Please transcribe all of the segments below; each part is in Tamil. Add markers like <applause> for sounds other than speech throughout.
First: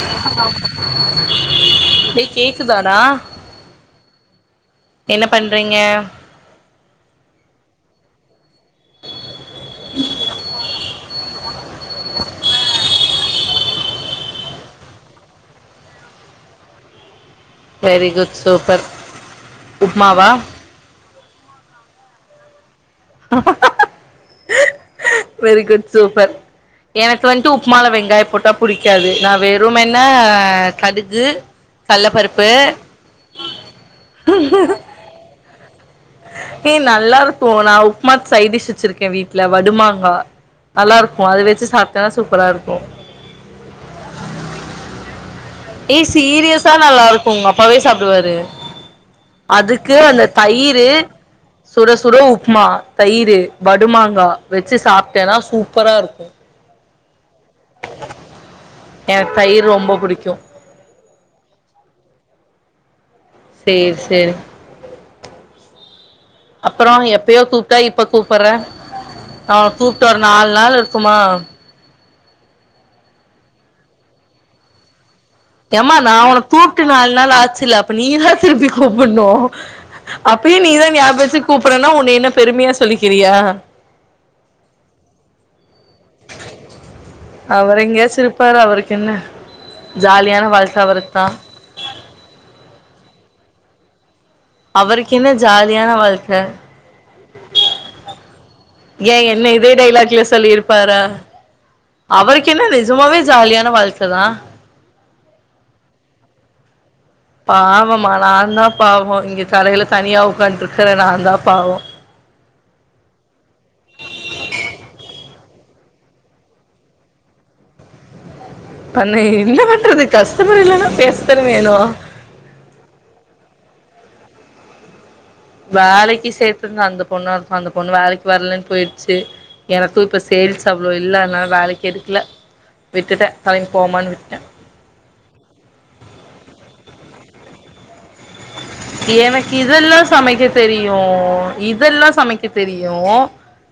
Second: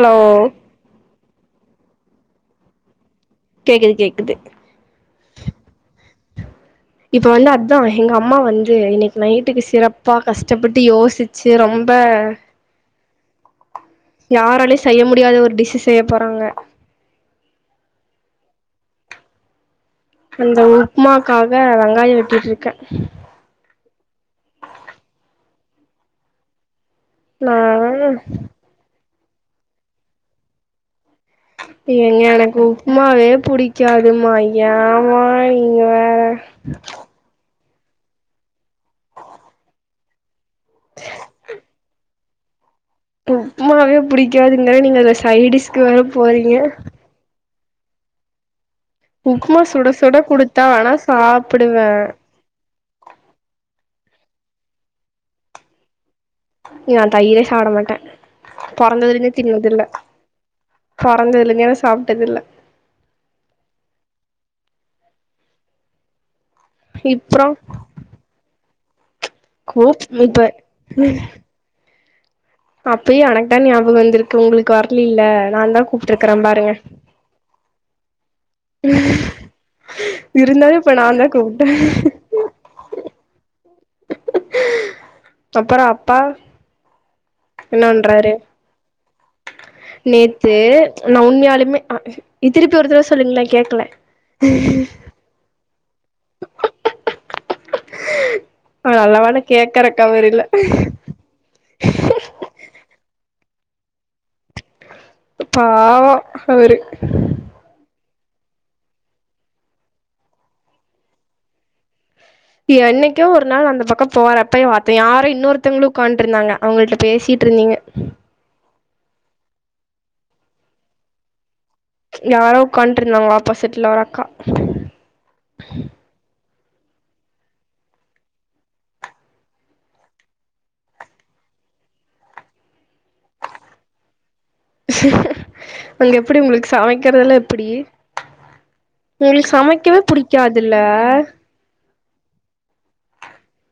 ஹலோ <inaudible> ஏ கேக்குதாடா கேக்குது கேக்குது என்ன பண்றீங்க இப்ப வந்து அ ன்னோஹ் எங்க அம்மா வந் து இன்னக்கு நைட்டுக்கு சிறப்பா கஷ்டப்பட்டு யோச் ச்சு ரொம்ப யாராலும் செய்ய முடியாத ஒரு டிஷ்ஷு செய்யப் போறாங்க வெரி குட் சூப்பர் உப்மாவா உப்புமாக்காக வெங்காயம் வெட்டிட்டுருக்கேன் வெரி குட் சூப்பர் எனக்கு நா வந்துட்டு உப்மால வெங்காயொ போட்டா புடிக்காது நா வெறும்மென கடி ஏங்க எனக்கு உப்மாவே புடிக்காதுமா ஏமா நீ ஹே நல்லா இருக்கு நா உப்மாக்கு சைட் டிஷ் வச்சிருக்கே வீட்ல வடுமாங்கா நல்லாருக்கு அது வெச்சி சாப்ட்டாதா சூப் பரா உப்மாவே புடிக்காதுங்குற நீங்க அதுல சைடிஸ்க்கு ஏ வேற போறீங்க சீரியஸா நல்லா இருக்கு உங்க அப்பாவே சாப்டுவாரு உப்மா சுட அதுக்கு சுட அந்த குடுத்தா தயிரு வேணா சாப்புடுவே சுட சுட உப்மா தயிரு வடுமா ங்கா வச்சு சாப்ட்டேன்னா சூப்பரா இருக்கு எ அண் தயிரே சாப்ட மாட்ட பொறந்ததுலேந்தே எனக்கு தயிர் தின்னதில்ல ரொம்ப புடிக்கு பொறந்ததுலேந்தே நா சாப்ட்டதில்ல சேரி சேரி அப்பறோ எப்பயோ இப்றோ கூப்ட்டா இப்ப கூப்புர்ற அவ கூப் கூப்ட்டு ஒரு இப்ப நால் நாள் இருக்குமா அப்பயே எனக்குதா ஞாபகொ வந்துருக்கு உங்களுக்கு வர்லி ஏம்மா நா ஒனக் கூப்ட்டு நால் நாள் ஆச்சுல்ல அப்ப நீதா திருப்பி கூப்புண்ணு அப்பயே இருந்தாலு நீதா இப்ப நா ஞாபொ தா வச்சு கூப்ட்டே கூப்புட்றன்னா உன்னைய என்ன பெருமையா சொல்லிக் கிறியா அப்பறோ அப் பா அவரு என்ன எங்கயாச்சு பண்றாரு இருப்பாரு அவருக்கு என்ன ஜாலியான நேத்து வாழ்க்க நா அவருக்குதா உண்மையாலுமே அ அ திருப்பி ஒருத்தரவ சொல்லுங்கள கேக் க்ல அவருக்கு என்ன ஜாலியான வாழ்க்க ஆ நல்ல ஏ வேல என்ன இதே கேக்கறக்கு டைலாக்ல அவரு இல்ல சொல்லியிருப்பாரா அவருக்கென்ன சும்மாவே ஜாலியான வாழ்க்கதா பாவொ அவரு பாவமா நாந்தா பாவொ இங்க கடையில தனியா உக்கான்ட்ருக்குற நாந்தா பாவொ என்னைக்கோ ஒரு நாள் அந்த பக்கம் போறப்ப பாத்தே யாரோ இன்னொருத்தவுங்களு உக்காண்ட்ருந்தாங்க அவுங்கள்ட்ட பேசியிட்ருந்தீங்க அப்ப நா என்ன பண்றது கஸ்டமர் இல்லன்னா பேசத்தான வேணு யாரோ உக்காண்ட்ருந்தாங்களா ஆப்போசிட்ல ஒரு அக்கா வேலக்கி சேத் ட்டுங்க அந்த பொண்ணாருக்கு அந்த பொண்ணு வேலைக்கு வர்லன் போயிர்ச்சு எனக்கு இப்ப சேல்ஸ் அவ்ளோ இல்ல அதனால வேலைக்கு எடுக்கல விட்டுட்ட தலைங்க் போமான்னு விட்டுட்டே அங்க எப்படி உங்களுக்கு சமைக்கறதெல்லா எப்புடி எனக்கு இதெல்லா சமைக்க புடிக்காதுல்ல தெரியு இதெல்லாஸ் சமைக்க தெரியு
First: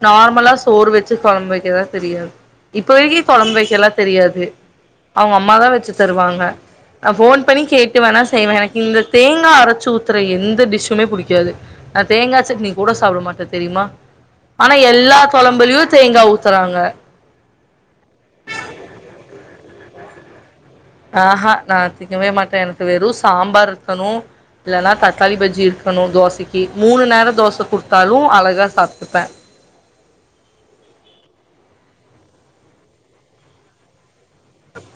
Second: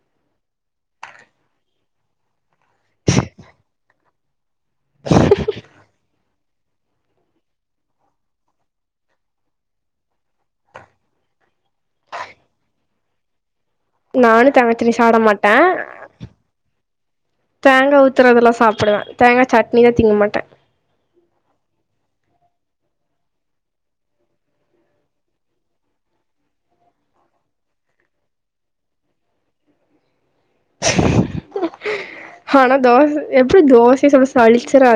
நார்மலா சோறு வச்சு கொழம்பு வைக்கதா தெரியாது இப்ப வரைக்கு கொழம்பு வைக்கலா தெரியாது அவங்க அம்மாதா வச்சு தருவாங்க அ ஃபோன் பண்ணி கேட்டு வேணா செய்வ எனக்கு இந்த தேங்கா அரைச்சு ஊத்துற எந்த டிஷ்ஷுமே புடிக்காது அ தேங்கா சட்னி கூட சாப்ட மாட்ட நானு தேங்கா திர்வி சாப்ட மாட்ட கொழம்புலயு தேங்கா ஊத்துறாங்க தேங்கா ஊத்துறதெல்லா சாப்டுவ தேங்கா சட் னிவே திங்க மாட்ட ஆஹா நா திங்கவே மாட்ட எனக்கு வெறு சாம்பார் இருக்கணு இல்லன்னா தக்காளி பஜ்ஜி இருக்கணு தோசைக்கு மூணு நேரோ தோச குடுத்தாலு அழகா சாப்டுப்ப ஆனா தோச எப்டி தோசை சாப்டு சளிச்சிரா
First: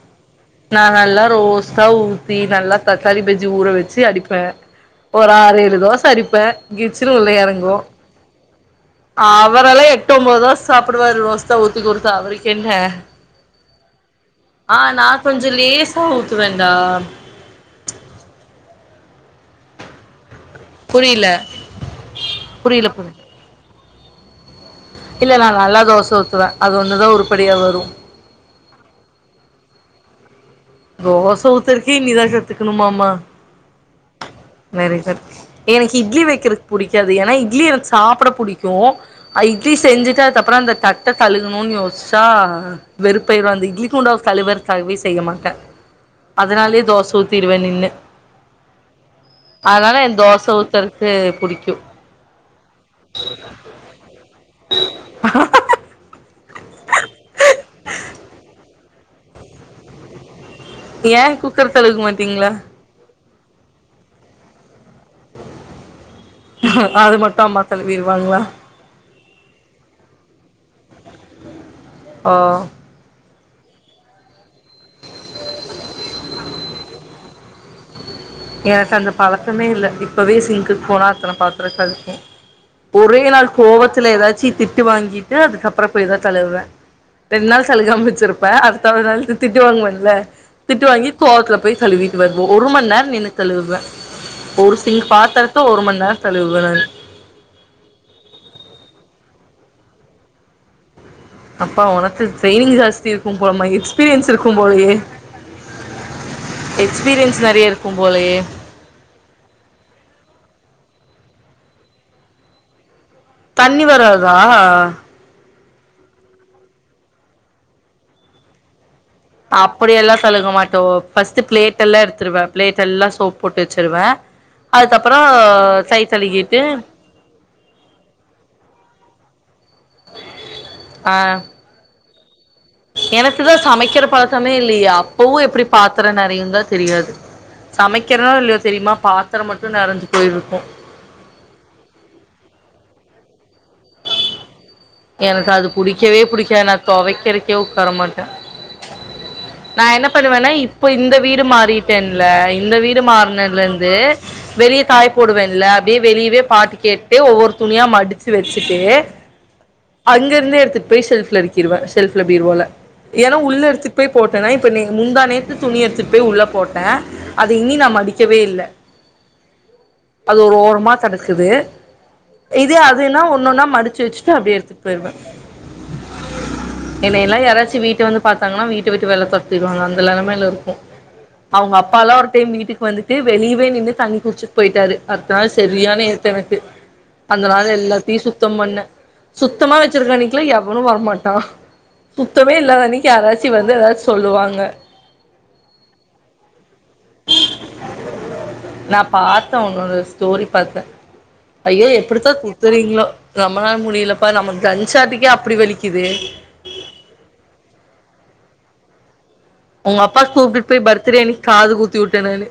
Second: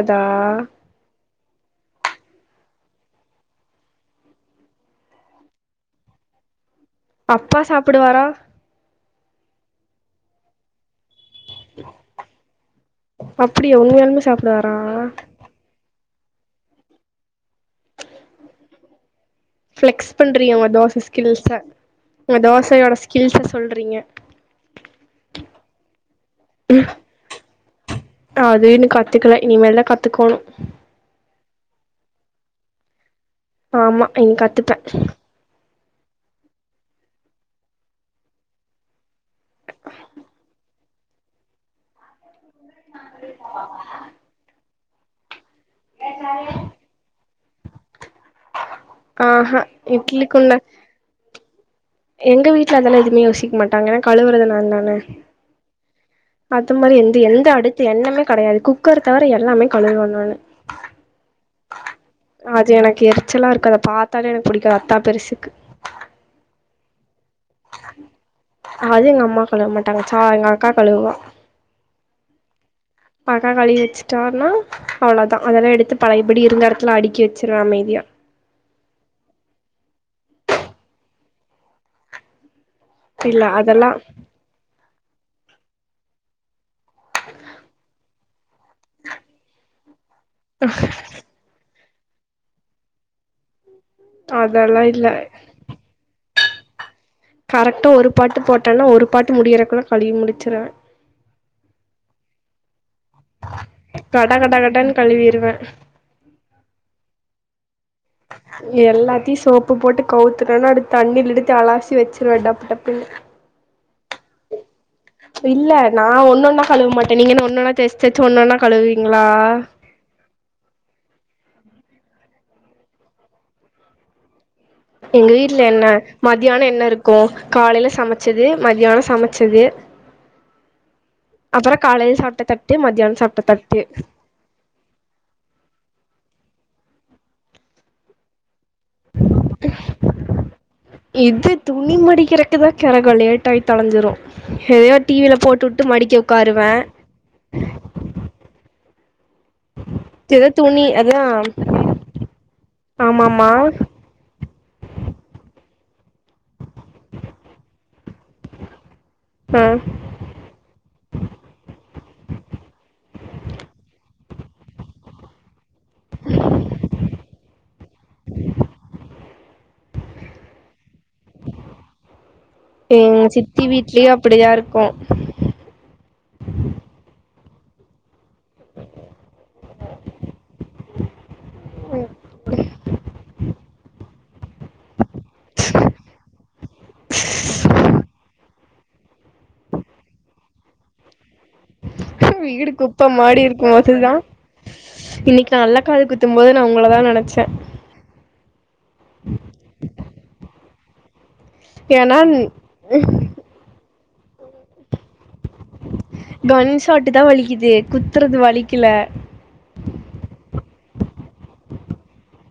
நாங்க எல்லாரு ஓஸ்தா ஊ தீ நல்லா தக்காளி பேஜ்ஜி ஊற வச்சு அடிப்ப ஒரு ஆறு ஏழு தோச அடிப்ப கிச்சனு அப்பா உள்ளேயாறுங்கோ சாப்டுவாரா ஆவ்த் வரலே எட்டு ஒம்போது தா சாப்டுவாரு ரோஸ் சௌதிக் ஒரு ஃபேவரட் என்ன அப்டியா உண்மையாலுமே சாப்டுவாரா லேசா ஊத்துவேன்டா ஃபளெக்ஸ் பன் தெரியோ உன் தோச புரில ஸ்கில்ஸா உங்க புரில தோசையோட புரில ஸ்கில்ஸா சொல்ற ரிங்க இல்ல நா நல்லா தோச ஊத்துவே அது ஒன்னுதா உருப்டிபயா வரோ கத்துகோணோ தோச ஊத்தர்கே இனிதா கத்துக்குனுமா மா ஆமா இனி கத்துப்பே எனக்கு இட்லி வெக்கிறக் புடிக்காது ஏன்னா இட்லி எனக்கு சாப்ட புடிக்கோ ஐ இட்லி செஞ்சிட்டு அதுக்கப்றோ அந்த தட் ட கழுவுனும்னு யோசிச்சா அ வெறுப்பாயிருவே இந்த இட்லிக்கு குண்டா கழுவர் அதுக்காகவே செய்ய மாட்டே அதனாலயே தோச ஊத்திருவே நின்னு ஆஹா அதனால என் தோச இட்லிக்குள்ள ஊத்தருக்கு புடிக்கியூ எங்க வீட்ல அதெல்லா எதுவுமே யோசிக்க மாட்டாங்க ஏனா கழுவுறது நான் தான அது மாறி எந்து எந்த அடுத்து எண்ணமே கடையாது குக்கர தவிர எல்லாமே கழுவனுணானு என் குக்கர் செலவுக்கு மாட்டீங்களா ச்சலா இருக்கு அத பாத்தாலே எனக்கு புடிக்காது தா பெரிசிக்கு அது மட்டு அம்மா கழுவிருவாங்களா அது எங்க அம்மா கழுவ மாட்டாங்க சாங்காலக்கா கழவுவா ஓ பக்கக் கழிவி வெச்சுட்டார்னா அவ்ளோதா அதெல்லா எடுத்து பழையபடி இருந்த எடத்துல அடிக்கி வ ஏன்ட அந்த பழக்கமே இல்ல இப்பவே சிங்க்குக் போனா அத்தன பாத்ரொம் கெடக்கும் ஒரே இல்ல நாள் அதெல்லா கோவத்துல எதாச்சி திட்டு வாங்கி டு அதுக்கப்பறம் போய் தான் தழுவுவேன் ரெண்டு நாள் சலுகாமிச்சிருப்போ இப்ப அடுத்தாவுது நாள் திட்டு வாங்குவன்ல திட்டு வாங்கி கோவத்துல போய் கழுவீட்டு வ ஒரு மண் நேரோ நின்னு கழுவுவே ஒரு அதெல்லா இல்ல சிங்க் பாத்தரத்த ஒரு மண் நேர் கழுவுறே கரெக்டா ஒரு பாட்டு போட்டேன்னா ஒரு பாட்டு முடியறக்குள கழுவி முடுச்சுருவே அப்பா ஒனக்கு ட்ரெய்னிங் ஜாஸ் தி இருக்கும் போலமா எக்ஸ்பீரியன்ஸ் கட கட இருக்கும் போலயே கடன்னு கழுவிருவே எக்ஸ்பீரியன்ஸ் நெறைய இருக்கும் போலயே எல்லாத்தியு சோப்பு போட்டு கவுத் துக்கன்ன அடுத் தண்ணிலிடுத்து அலாசி வச்சுருவே டப்பு டப்புன்னு தண்ணி வராதா இல்ல நா ஒன்னொன்னா கழுவ மாட்டே நீங்க என்னா ஒன்னொன்னா தேச்சு தேச்சு ஒன்னொன்னா கழுவு வீ அப்படியல்லா கழுக மாட்டோ ஃபஸ்ட்டு ப்ளேட்டெல்லா எடுத்துருவே ப்ளேட் எல்லா சோப் போட்டு வச்சுருவே எங்க வீட்ல என்ன மத்யான என்ன இருக்கு காலைல சமச்சது மத்யானொ சம ச்சது ஆ அப்பறோ காலேல சாப் டத் தட் எனக்குதா சமைக்கிற பழக்கமே இல்லயே அப்பவு எப்புடி பாத்தரோ நெ றயுந்தா தெரியாது சமைக்கிறனோ இல்லயோ தெரியுமா பாத்தரம் மட்டு நெறஞ்சு போயிருக்கு இது துணி மடிக்கிறக்குதா கெரகோ லேட் ஆய் தொலஞ்சுரு எனக்கு அது புடிக்கவே புடிக்காது நா தொவைக்கறக்கே உக்காரமாட்டே நா என்ன எதோ பண்ணுவேன்னா துணி இப்போ இந்த அதா வீடு மாறிட்டேன்ல இந்த வீடு ஆமாமா மாறுனதுலந்து வெளிய காய போடுவேல்ல அப்டியே வெளியவே பாட்டு கேட்டு ஒவ்வொரு துணியா மடுச்சு வெச்சுட்டு ஆ அங்கருந்து எடுத்துட் போய் ஷெல்ப்ல அடுக்கிருவன் ஷெல்ப்லபீர்வோல ஏன்னா உள்ள எடுத்துட்டு போய் போட்டனா இப்ப முந்தா நேத்து துணி எட்த்துட் போய் உள்ள போட்டே அத இனி நா மடிக்கவே இல்ல அது ஒரு ஓரமா தடுக்குது இதே அதுன்னா எங்க ஒன்னொன்னா சித்தி மடிச்சு வீட்லயு வெச்சுட்டு அப்டிதா அப்டே எடு <unintelligible> இருக்கு ல்லா யாராச்சு வீட்ட வந்து பாத்தாங்னா வீட்ட விட்டு வெள்ல தொரத்திருவாங்க அந்த லெலமைல இருக்கு அவ்ங்க அப்பாலா ஒரு டைம் வீட்டுக்கு வந்துட்டு வெளிவ் வே நின்னு தண்ணி குட்ச்சுட் போயிட்டாரு அட்த்த நாள் செரியான ஏத்து எனக்கு அந்த நாள்ல எல்லாத்தையு சுத்தம் பண்ணே சுத்தமா வச்சிருக்கன்னைக்குலா எவனு வரமாட்டா சுத்தமே வீடு இல்லாத குப்ப அன்னைக்கு மாரி யாராச்சு இருக்கு வந்து ஏதாச்சு அதுதா சொல்லுவாங்க இன்னக்கி நா அல்ல காது குத்தும் போது நா உங்களதா நெனச்சே நா பாத்த ஒன்னோட ஸ்டோரி பாத்த ஐயோ ஏன்னா எப்டித்தா குத்துறீங்ளோ நம்மனால முடிய்ல ப்ப நம்ம கன்ஷாட்டுகே அப் கன் ஷாட்டு தா வலிக்கிது குத்துறது வலிக் கிள்ள ஒங்க அப்பாக் கூப்டுட் போய் பர்த்ரேனு காது குத்திவுட்டே நானு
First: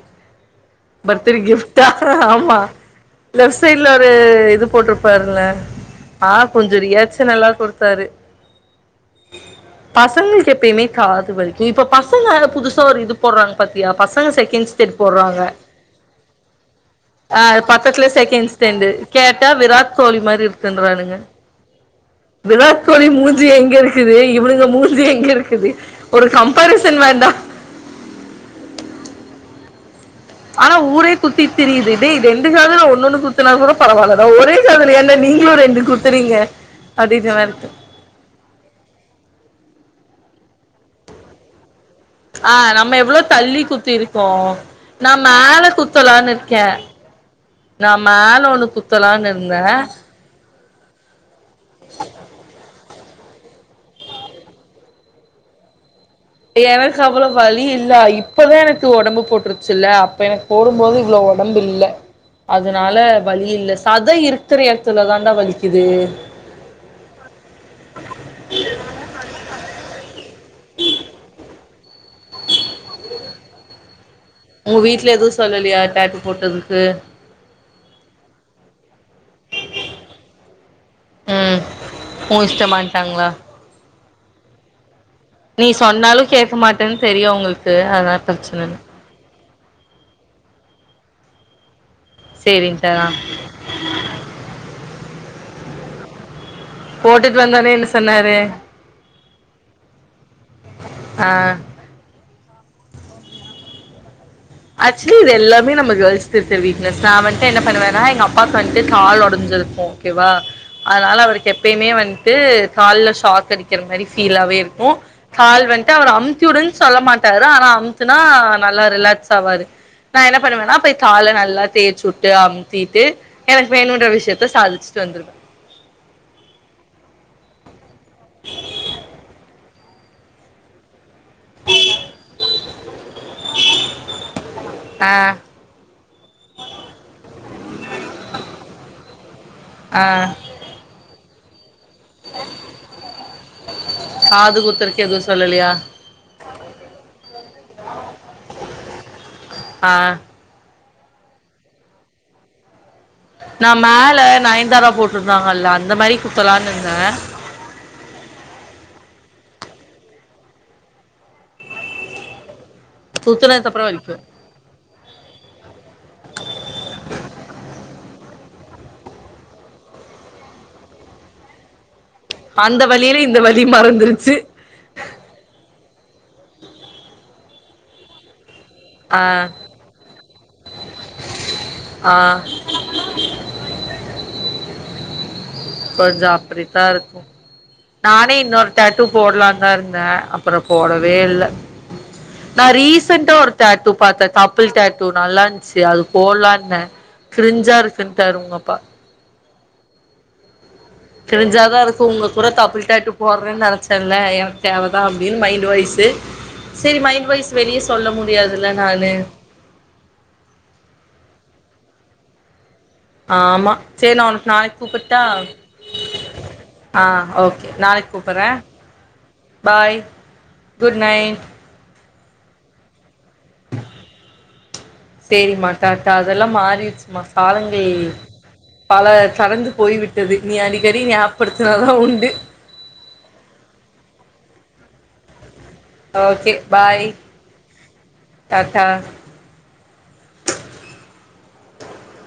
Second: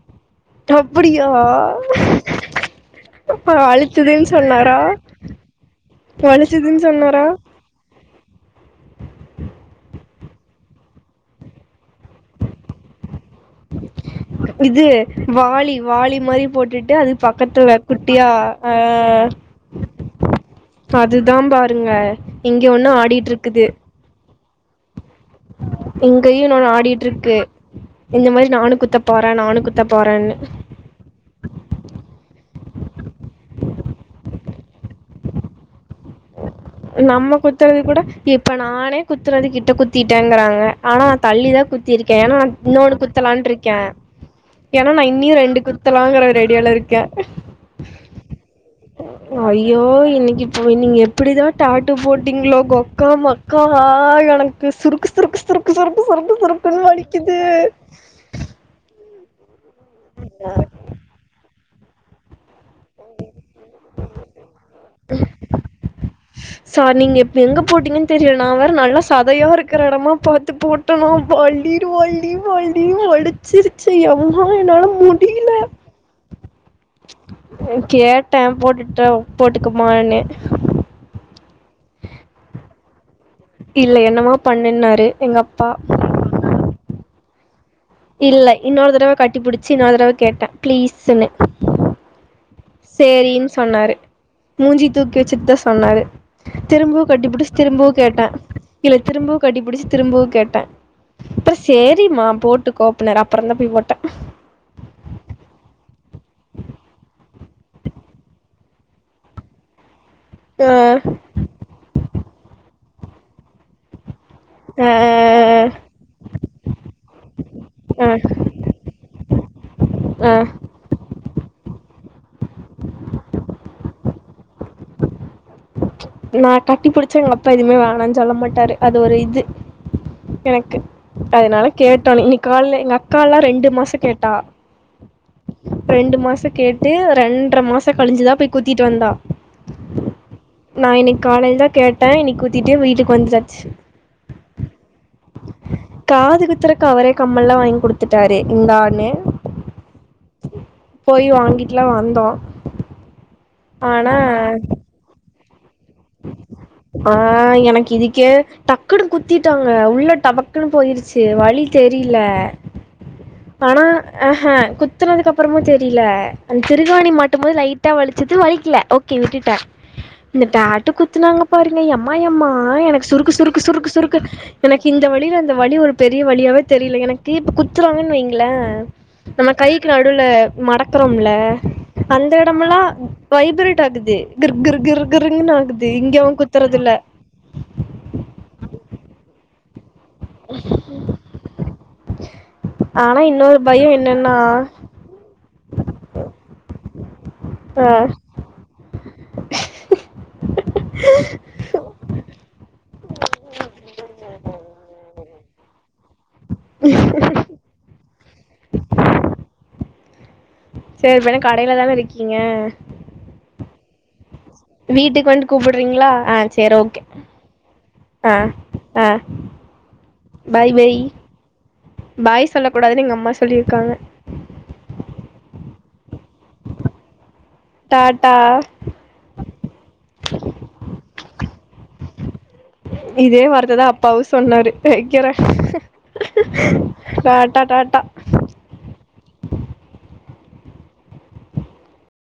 அப்டியா பர்திரி கிஃப்டா ஆமா லெஃப் சைட்ல ஒரு வலிச்சதுன்னு இது சொன்னாரா போட்ருப்பாருல ஆ கொஞ்ச வலிச்சதுன்னு சொன்னாரா ரியாக்ச்சல்லா கொடுத்தாரு கொழந்தைங்கள்க்கு எப்பயுமே காது வலிக்கு இப்ப பசங்க புதுசா ஒரு இது போட்றாங்க பத்தியா பசங் இது வாலி வாலி மாரி போட்டுட்டு அது ஆ பக்கத்துல குட்டியா செகண்ட் ஸ்டெண்டு அஹ் கேட்டா விராட் கோலி மாரி இருக்குன்றானுங்க அதுதா பாருங்க இங்க விராட் ஒன்னு கோலி மூஞ்சி ஆடிட்ருக்குது எங்க இருக்குது இவனுங்க மூண் இது எங்கருக்குது ஒரு கம் ஆஹ் ஆடிட்ருக்கு இந்த மாரி நானு குத்த போறே நானு குத் ஆனா ஊரே குத்திட்திரியுது டே இதென் <unintelligible> காதுல ஒன்னொன்னு குத்துனா கூட பரவாலடா ஒரேகாதுல என்டா நீங்ளு ரெண்டு குத்துறீங்க அப்டின்ற நம்ம மாரி இருக்கு குத்துறது கூட இப்ப நானே குத்துறது கிட்ட குத்திட் டேங்குறாங்க ஆனா தள்ளி தா குத் ஆஹ் நம்ம எவ்ளோ தள்ளி குத்திருக்கோ ஏன்னா நா இன்னியு மேல ரெண்டு குத்தலாங்கிற குத்தலான் இருக்கே ரெடியால நா மேல ஒன்னு குத்தலான் இருந்தே ஓய் நீங்க எப்டிதா டாட்டோ போட்டிங்ளோ கொக்கா மக்கா ஆஹ் எனக்கு சுருக்கு சுருக்கு சுருக்கு சுருக் எனக்கு அவளோ வலி இல்ல இப்பதா எனக்கு ஒடம்பு போட் சில்ல அப்ப எனக்கு போடும்போது இவ்ளோ ஒடம்பில்ல சத இருக்கிற எடத்துல தாண்டா வலிக்குது சார் நீங்க எப்ப எங்க போட்டீங்கன்னு தெரியல நா வேற நல்லா சதையா இருக்கிற எடமா பாத் த்து போட்டனு வலி வலி வலி வலிச்சிருச்சு எ உங் வீட்ல எதுவு சொல்லலையா டேட்டு போட்டதுக் கு கேட்டே போட்டுட்ட போட்டுக்கமானு ம் உ இஷ்டமான்ட்டாங்களா இல்ல என்னமோ பண்ணுன்னாரு எங்கள் நீ அப்பா சொன்னாலு கேக்க மாட்டேன்னு தெரியு அவுங்ளுக் இல்ல இன்னொரு தடவ கட்டிப்பிடிச் சின்னோதரவ கேட்ட ப்ளீஸ்ன்னு சேரின்ட்டாரா சேரின் சொன்னாரு மூஞ்சி தூக்கி வச்சுதாஸ் சொன்னாரு திரும்பவு போட்டுட்டு கட்டிபிடிச்சு வந்தோனே என்ன திரும்பவு கேட்ட சொன்னாரு இல்ல திரும்பவு கட்டிபிடிச்சு திரும்பவு கேட்ட ஆ அப்புற சேரிம்மா போட் கோப்பனரா அப்புறந்தா போய் போட்ட ஆக்சுவலி இதுல்லாமே நம்ம கேள்ஸ் சிறு சிறு வீக்னஸா வன் என்ன பண்ணுவேன்னா எங்க அப்பாக்கு வந்துட்டு கால் ஒடைஞ்சிருக்கு வா அஹ் அதனால அவருக்கு எப்பயுமே வண் து கால்ல ஷாக் அடிக்கிற மாரி பீலாவவே இருக்கு கால் அஹ் வந்துட்டு இருக்கு அவர் அம்த்திவிடுன்னு சொல்ல மாட்டாரு ஆனா அம்துனா அஹ் நல்லா ரிலாக்ஸ் ரு நா என்னா அஹ் பண்ணுவன்னா போய் கால நல்லா தேய்சுட்டு அமுத்திட்டு எனக்கு வேணும்ன்ற விஷய எத சாதிச்சுட்டு வந்துரு நா கட்டி புடிச்சு எங்கப்பா எதுவுமே வேணா ஜொல்ல மாட்டாரு அது ஒரு இது எனக்கு அதனால கேட்டோ இன்னைக்கு காலல எங்கக்கால்லா ரெண்டு மாச கேட்டா ஆ ரெண்டு மாசம் கேட்டு ரெண்ர மாச கழிஞ்சுதா போய் குத்திட்டு வந்தா ஆ க் காலையில்தா கேட் ட இன்னைக்கு குத்திட்டு வீட்டுக்கு வந்தாச்சு காது குத்துறக்கு எதுவும் சொல்லலையா காது குத்துற கவர கம்மல்லா வாங்கி குடுத்துட்டாரு எங்க ஆனு ஆ போய் வாங்கிட்டுலா வந்தோ நா மேல நயன்தாரா போட்ருந்தா அல்லான் ஆஹ் எனக்கு இதுக்கே டக்குனு குத்திட் விட்டாங்க உள்ள டபக்குன்னு போயிருச்சு வழி தெரில குத்துனதுக்கு ஆனா அப்புறோ வலிக்கு ஆஹஹ் குத் அப்பறமு சேரி தெரியல அந்த திருக்காணி மாட்டு போது லைட்டா வலிச்சுது வலிக்கல ஓகே விட்டுட்டே இந்த டாட் த்து குத்துனாங்க பாருங்க எம் யம்மா யம்மா அந்த எனக்கு வலியில சுருக்கு இந்த சுருக்கு வலி சுருக்கு சுருக்கு மறந்துருச்சு எனக்கு இந்த வழியில அந்த வழி ஒரு பெரிய வழியாவே தெரியல எனக் கிளிப் குத்துறாங்கனு வைங்களேன் ஹ ஆ நம்ம கைக்கு நடுல மடக் அப்பறோம்ல ஆ அந்த எடம்ல்லா வைப்ரேட் ஆகுது கிர் கிர் கிர் கிருன்னு ஆகுது இங்க கொஞ்சம் அவன் அப்படித்தான் குத்துறதுல இருக்கும் நானே இன்னொரு டாட்டு போடலாம் <unintelligible> ன் அப்புறம் போடவே இல்ல நான் ஆனா ரீசென்ட்டோ ஒரு இன்னொரு டேட்டு பயம் பாத்தேன் என்னன்னா கப்பில் டேட்டூ நல்லா சரி அது போலான்னே ஹ கிரிஞ்சா ஆ இருக்குன்னுடாரு உங்கப்பா. கிரிஞ்சாதான் இருக்கு உங்க கூட கப்பில்டாட்டூ போடுறேன்னு நெனைச்சேன்ல எனக்கு தேவைதான் அப்படின்னு மைண்ட் வைசு சரி மைண்ட் வாய்ஸ் வெளியே சொல்ல முடியாதுல நானு சரி இப்பென்னா கடையிலதான இருக்கீங்க ஆமாம் சரி நான் வீட்டுக்கு வந்து கூப்பிடுறீங்களா ஆஹ் செரி ஓகே ஆ ஓகே நாளைக்கு கூப்புட்றே ஆஹ் ஆஹ் bye bye bye good night bye சொல்ல கூடதுன்னு எங்க அம்மா சொ சொல்லியிருக்காங்க த த அதெல்லா மாறிருச்சு மா காலங்கள் டாட்டா பல தடந்து போய்விட்டது நீ அடிக்கடி ஞாபடுத்தினாதான் உண்டு இதே வார்த்ததா அப்பாவும் சொன்னாரு வைக்கறே okay bye tata tata tata